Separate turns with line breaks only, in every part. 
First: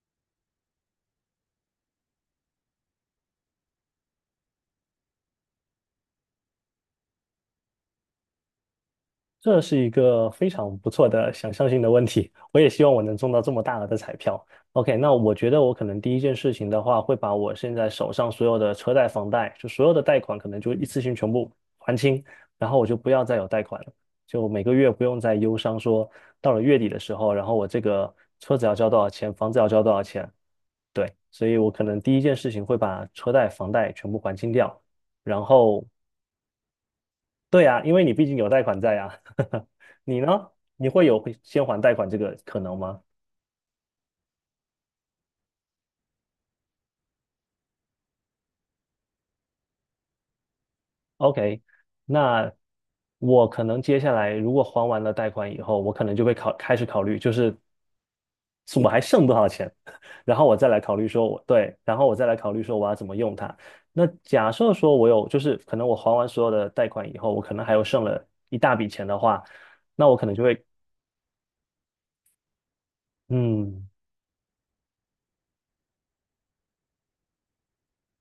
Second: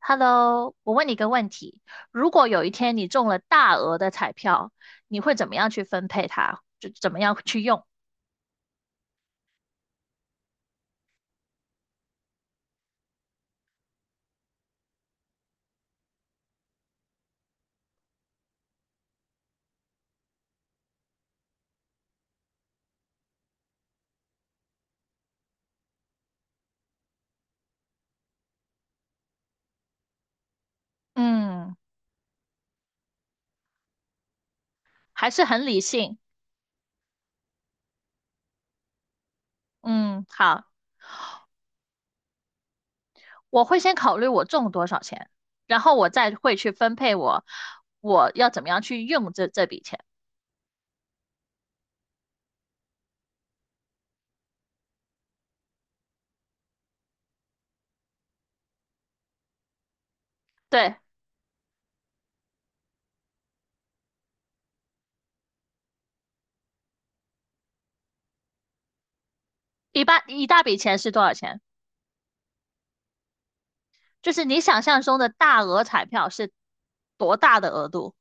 Hello，我问你一个问题：如果有一天你中了大额的彩票，你会怎么样去分配它？就怎么样去用？
这是一个非常不错的想象性的问题，我也希望我能中到这么大额的彩票。OK，那我觉得我可能第一件事情的话，会把我现在手上所有的车贷、房贷，就所有的贷款，可能就一次性全部还清，然后我就不要再有贷款了，就每个月不用再忧伤说到了月底的时候，然后我这个车子要交多少钱，房子要交多少钱。对，所以我
嗯，
可能第一件事情会把车贷、房贷全部还清掉，
还
然
是很理
后
性。
对啊，因为你毕竟有贷款在啊。你
嗯，
呢？
好，
你会有先还贷款这个可能吗
我会先考虑我中多少钱，然后我再会去分配我要怎么样去用这笔钱。
？OK，那我可能接下来如果还完了贷款以后，我可能就会开始考虑，就是我还剩多少钱，然后我再来
对，
考虑说我对，然后我再来考虑说我要怎么用它。那假设说我有，就是可能我还完所有的贷款以后，我可能还有剩了一大笔钱的话，
一
那我
般
可能就
一大
会。
笔钱是多少钱？
嗯，
就是你想象中的大额彩票是多大的额度？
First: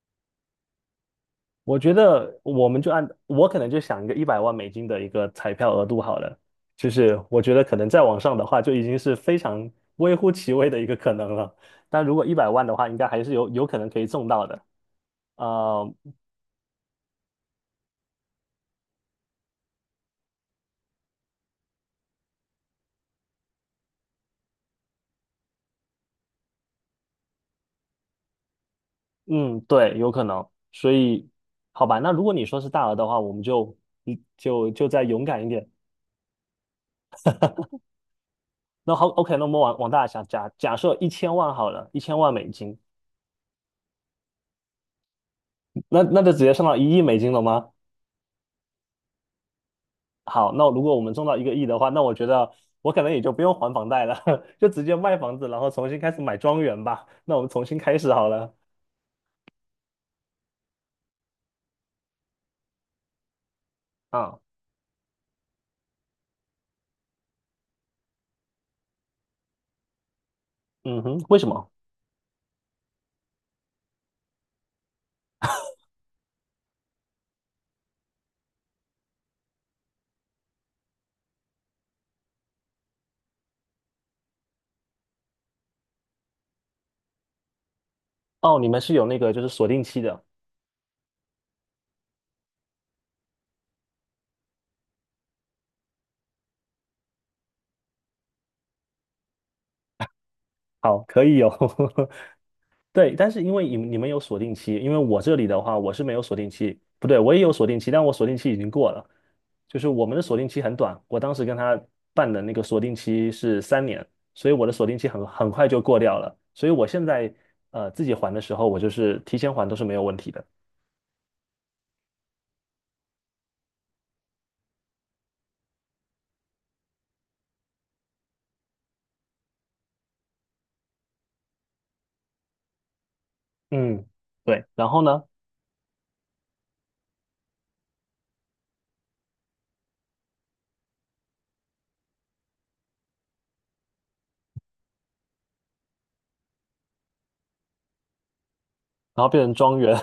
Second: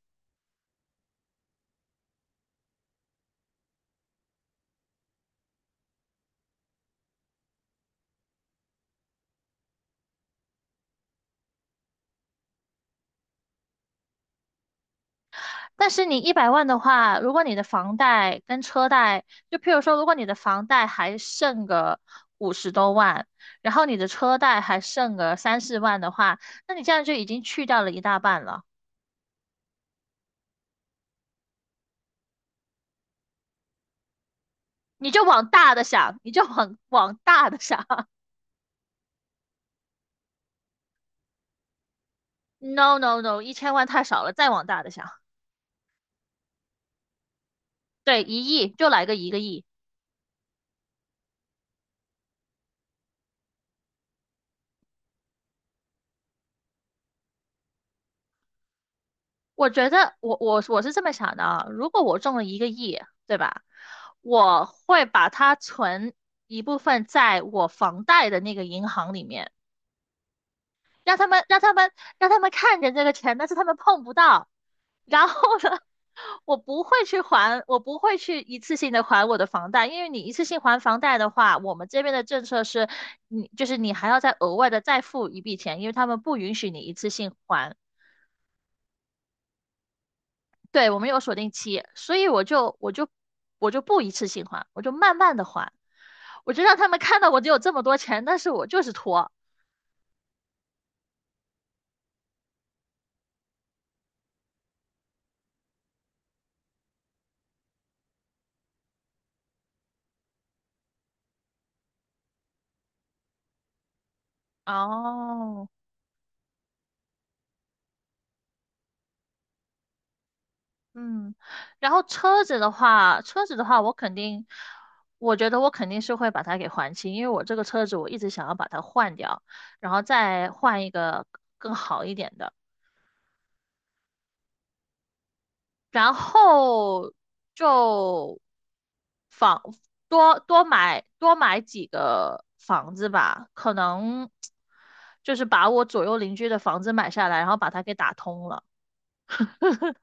我觉得我们就按我可能就想一个100万美金的一个彩票额度好了，就是我觉得可能再往上的话就已经是非常微乎其微的一个可能了。但如果一百万的话，应该还是有可能可以中到的。
但
呃，
是你100万的话，如果你的房贷跟车贷，就譬如说，如果你的房贷还剩个50多万，然后你的车贷还剩个三四万的话，那你这样就已经去掉了一大半了。
嗯，对，有可能。所以，好吧，那如果你说是大额的话，我们就再
你就
勇敢
往
一点。
大的想，你就往大的想。
那好，OK，那我们往大了想，假设一千万好了，1000万美金，
No no no，1000万太少了，再往大的想。
那就直接上到1亿美金了吗？
对，1亿就来个一个亿。
好，那如果我们中到一个亿的话，那我觉得我可能也就不用还房贷了，就直接卖房子，然后重新开始买庄园吧。那我们重新开始好了。
我觉得我是这么想的啊，如果我中了一个亿，对吧？
啊，
我会把它存一部分在我房贷的那个银行里面，
嗯
让
哼，
他
为
们
什
让
么？
他们让他们看见这个钱，但是他们碰不到。然后呢，我不会去还，我不会去一次性的还我的房贷，因为你一次性还房贷的话，我们这边的政策是，你就是你还要再额外的再付一笔钱，因为他们不允许你一次性还。
哦，你们是有那个就是锁定期的。
对，我们有锁定期，所以我就不一次性还，我就慢慢的还，我就让他们看到我只有这么多钱，但是我就是拖。
好，可以有。对，但是因为你们有锁定期，因为我这里的话我是没有锁定期，不对，我也有锁定期，但我锁定期已经过了，就是我们的锁定期很短，我当时跟他办的那个锁定期是3年，所以我的锁定期很
哦，
快就过掉了，所以我现在自己还的时候，我就是提前还都是没有问题的。
嗯，然后车子的话，我觉得我肯定是会把它给还清，因为我这个车子我一直想要把它换掉，然后再换一个更好一点的。
嗯，对，然后呢，
然后就房多买几个房子吧，可能就是把我左右邻居的房子买下来，然后把它给打通了，
然后变成庄园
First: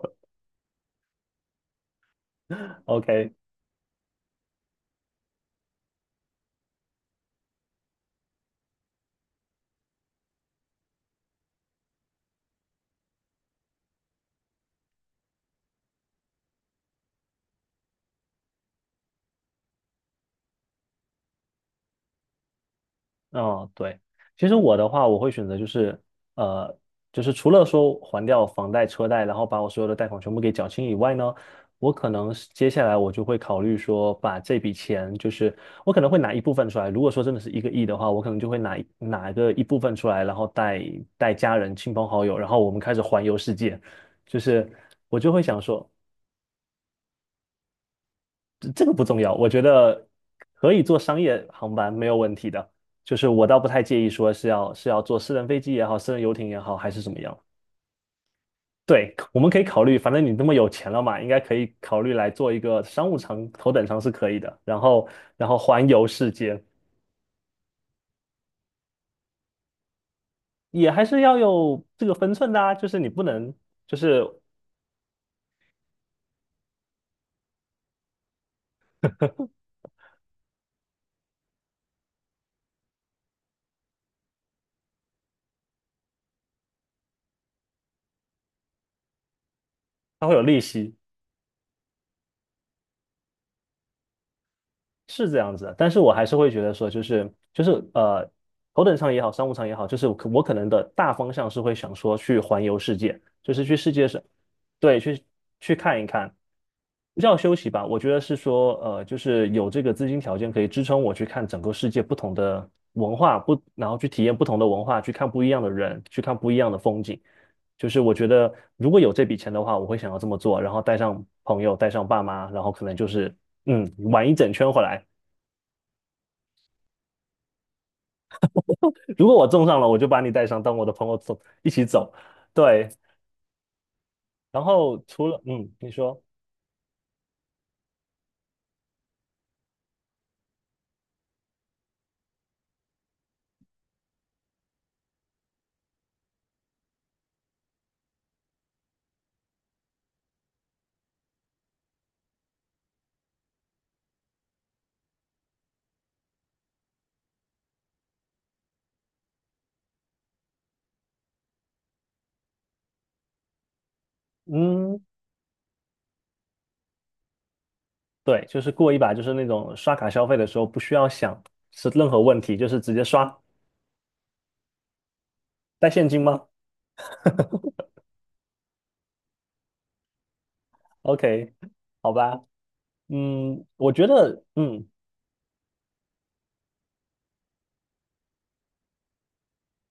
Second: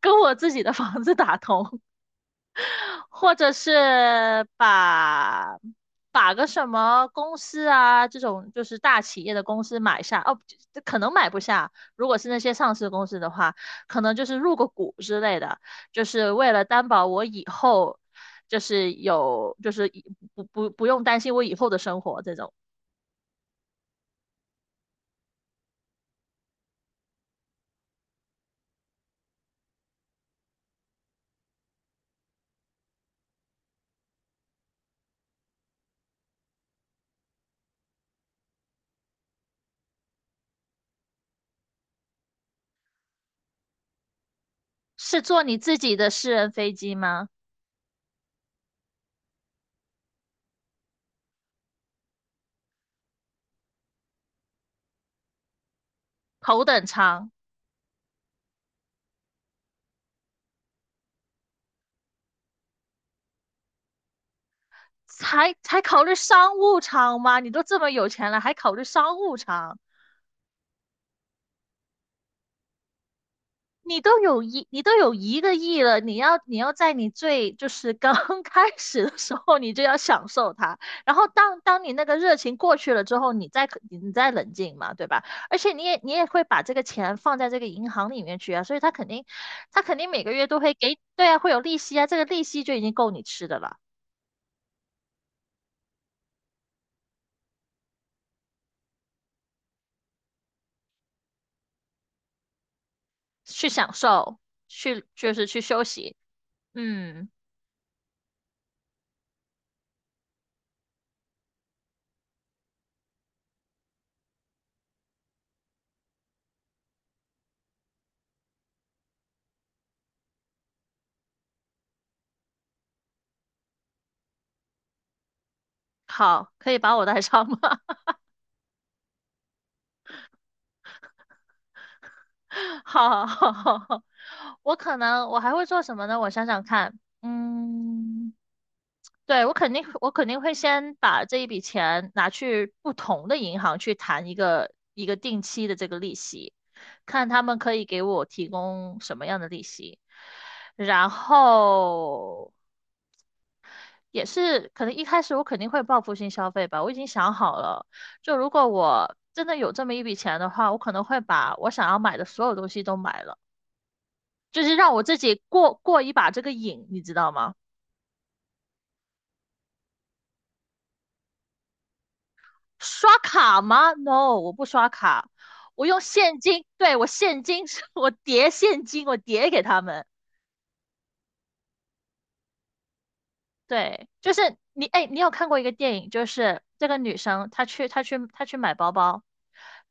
跟我自己的房子打通。
，OK。
或者是把个什么公司啊，这种就是大企业的公司买下，哦，这可能买不下。如果是那些上市公司的话，可能就是入个股之类的，就是为了担保我以后就是有，就是以不用担心我以后的生活这种。
嗯，对，其实我的话，我会选择就是，呃，就是除了说还掉房贷、车贷，然后把我所有的贷款全部给缴清以外呢，我可能是接下来我就会考虑说，把这笔钱，就是我可能会拿一部分出来。如果说真的是一个亿的话，我可能就会拿一部分出来，然后带家人、亲朋好友，然后我们开始环游世界。就是我
是
就
坐
会
你
想
自
说。
己的私人飞机吗？
这个不重要，我觉得可以坐商业航班没有问题的。就是我倒不太介意说是要坐私人飞机也好，私人游艇也
头
好，
等
还是怎么
舱，
样。对，我们可以考虑，反正你那么有钱了嘛，应该可以考虑来做一个商务舱、头等舱是可以的。然后，然
才
后
才
环
考
游
虑
世
商
界
务舱吗？你都这么有钱了，还考虑商务舱？
也还是要有这个分寸的啊，就是你不能，就是
你都有一个亿了，你要在你最就是刚 开始的时候，你就要享受它。然后当你那个热情过去了之后，你再冷静嘛，对吧？而且你也会把这个钱放在这个银行里面去啊，所以他肯定每
它
个
会有
月都
利
会
息，
给，对啊，会有利息啊，这个利息就已经够你吃的了，
是这样子的，但是我还是会觉得说，就是头等舱也好，商务舱也好，就是我可能的大方向是会想说去环游世界，就是
去
去
享
世界上，
受，
对，
去
去
就是去
去
休
看一
息。
看，不
嗯，
叫休息吧，我觉得是说就是有这个资金条件可以支撑我去看整个世界不同的文化，不，然后去体验不同的文化，去看不一样的人，去看不一样的风景。就是我觉得如果有这笔钱的话，我会想要这么做，然后带上朋友，带上爸妈，然后可能就是玩一整圈回来。
好，可以把我带上吗？
如果我中上了，我就把你带上，当我的朋友走，一起走。对，
好好好好，
然
我可
后除
能我
了
还会做
你
什么呢？
说
我想想看，嗯，对，我肯定会先把这一笔钱拿去不同的银行去谈一个定期的这个利息，看他们可以给我提供什么样的利息，然后也是可能一开始我肯定会报复性消费吧，我已经想好了。就如果我真的有这么一笔钱的话，我可能会把我想要买的所有东西都买了。就是让
嗯，
我自己过过一把这个瘾，你知道吗？
对，就是过一把，就是那种刷卡消费的时候不需要想是任何问题，就是直接
刷
刷，
卡吗？No，我不刷卡，我
带
用
现金
现
吗
金。对，我现金，我叠现金，我叠给他们。
？OK，好吧，我觉
对，就
得
是你，哎，你有看过一个电影，就是这个女生她去买包包，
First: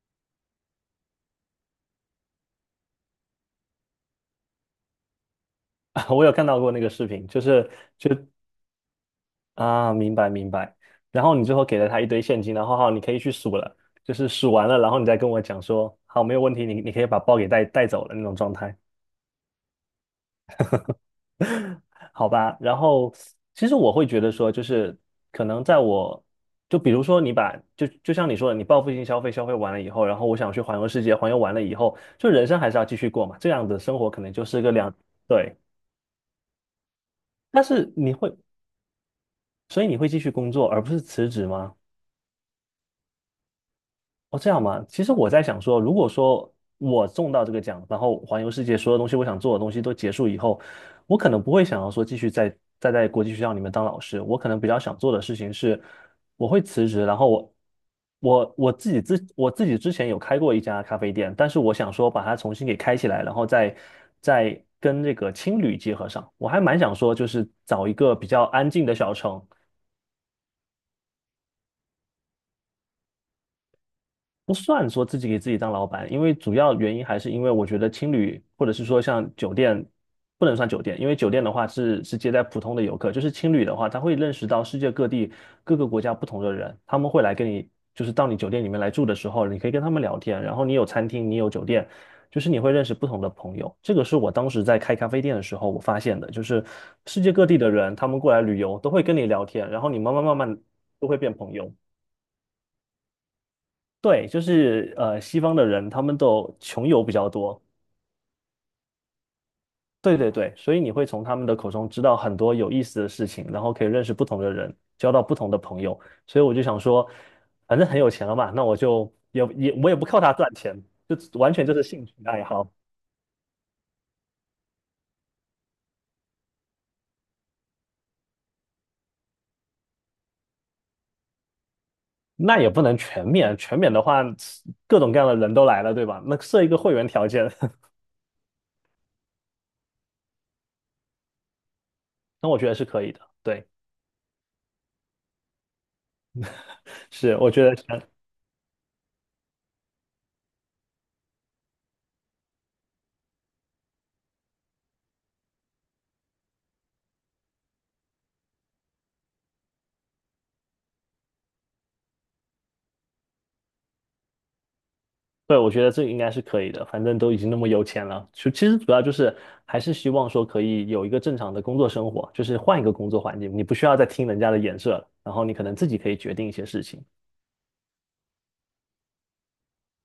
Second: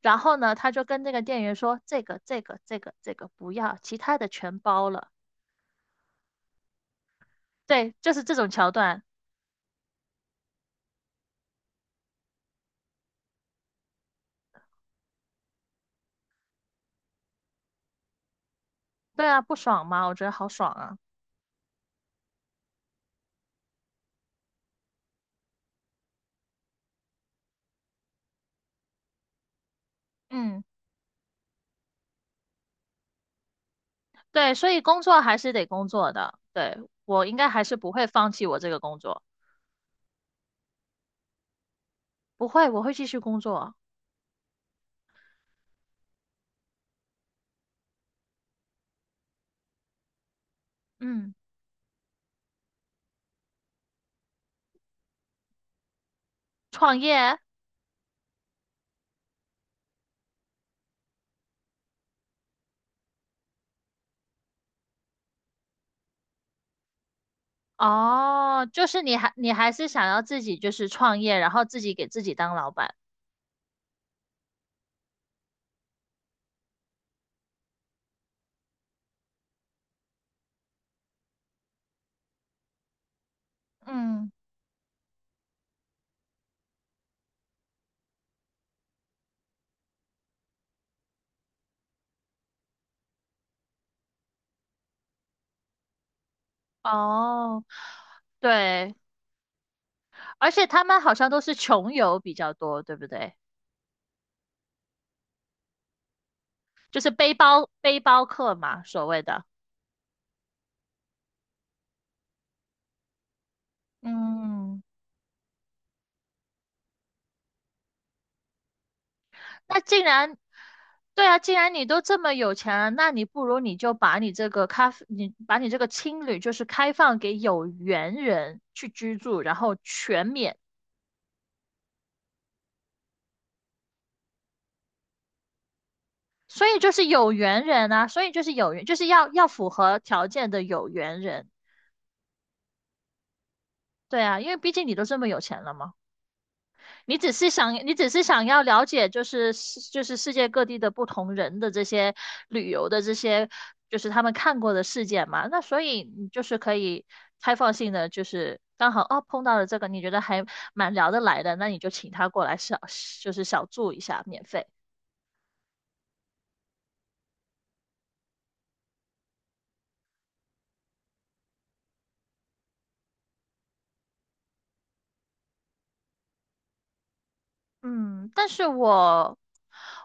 然后呢，她就跟那个店员说这个不要，其他的全包了。
我有看到过那个视频，就是
对，就是这种桥段。
啊，明白明白。然后你最后给了他一堆现金，然后好，你可以去数了，就是数完了，然后你再跟我讲说，好，没有问题，你可以把包给带走了那种状态，
对啊，不爽吗？我觉得好爽啊。
好吧？然后其实我会觉得说，就是可能在我，就比如说你就像你说的，你报复性消费消费完了以后，然后我想去
嗯。
环游世界，环游完了以后，就人生还是要继续过嘛，这样的生活可能就
对，
是
所
个
以
两，
工作还是
对。
得工作的。对，我应该还
但
是不
是
会
你
放
会，
弃我这个工作，
所以你会继续工作，而不是辞职吗？
不会，我会继续工作。
哦，这样吗？其实我在想说，如果说我中到这个奖，然后环游世界所有东西我想做的东西都结束以后，我可
嗯，
能不会想要说继续在国际学校里面当老师，我可能比较想做的事情是，我会辞
创
职，然后
业
我我我自己自我自己之前有开过一家咖啡店，但是我想说把它重新给开起来，然后再跟这个青旅结合上，我还蛮想说就是找一个比较
哦，
安
就
静的
是
小
你还
城。
你还是想要自己就是创业，然后自己给自己当老板。
不算说自己给自己当老板，因为主要原因还是因为我觉得青旅或者是说像酒店不能算酒店，因为酒店的话是接待普通的游客，就是青旅的话，他会
嗯，
认识到世界各地各个国家不同的人，他们会来跟你，就是到你酒店里面来住的时候，你可以跟他们聊天，然后你有餐厅，你有酒店，就是你会认识不同的朋友。这个是我当时在开咖啡店的时候我发现的，就是世界各地
哦，
的人他们过来旅游都
对，
会跟你聊天，然后你慢慢慢
而
慢
且他们
都
好
会
像
变
都
朋
是
友。
穷游比较多，对不对？
对，就是西方的人他们都穷
就
游
是
比较多，
背包客嘛，所谓的。
对对对，所以你会从他们的口中知道很多有意思的事情，然后可以认识不同的人，
嗯。
交到不同的朋友。所以我就想说，反正很有钱了嘛，那我就也也
那
我也
既
不靠他
然，
赚钱，就
对啊，既
完全就
然
是
你都
兴趣
这么
爱
有
好。
钱了，那你不如你就把你这个咖啡，你把你这个青旅就是开放给有缘人去居住，然后全免。
那也不能全免，全免的话，各种各样的人都来了，对吧？那设
所
一个
以就
会
是
员条
有
件，
缘 人啊，所以就是有缘，就是要符合条件的有缘人。
那我觉得是可以的。对，
对啊，因为毕竟你都这么有钱了嘛。
是，我觉
你
得。
只是想要了解，就是世界各地的不同人的这些旅游的这些，就是他们看过的事件嘛。那所以你就是可以开放性的，就是刚好哦碰到了这个，你觉得还蛮聊得来的，那你就请他过来，就是小住一下，免费。
对，我觉得这应该是可以的，反正都已经那么有钱了，就其实主要就是还是希望说可以有一个正常的工作生活，就是换一个工作环境，你不需要再听人家的眼射了，然后你可能自己可以决定一些事情。
嗯，但是我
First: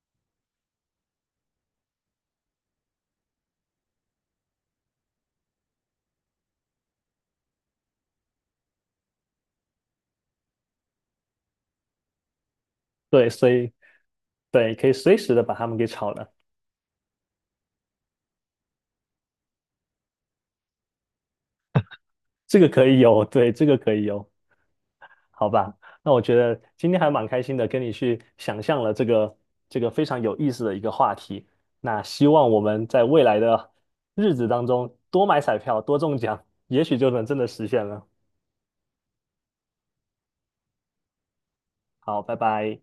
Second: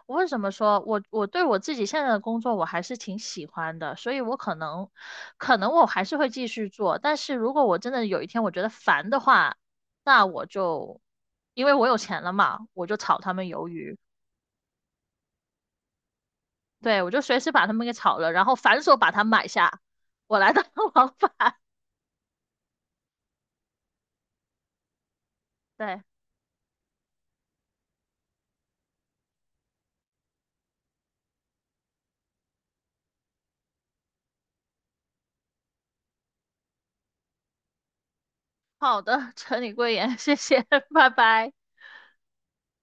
我为什么说我对我自己现在的工作我还是挺喜欢的，所以我可能我还是会继续做，但是如果我真的有一天我觉得烦的话，那我就因为我有钱了嘛，我就炒
对，
他们
所
鱿
以
鱼，
对，可以随时的把他们给炒了。
对，我就随时把他们给炒了，然后反手把它买下，我来当 老板。
这个可以有，对，这个可以有。好吧，
对，
那我觉得今天还蛮开心的，跟你去想象了这个非常有意思的一个话题。那希望我们在未来的日子当中多买彩票，多中奖，也许就能真的实现了。
好的，陈你贵言，谢谢，拜拜。
好，拜拜。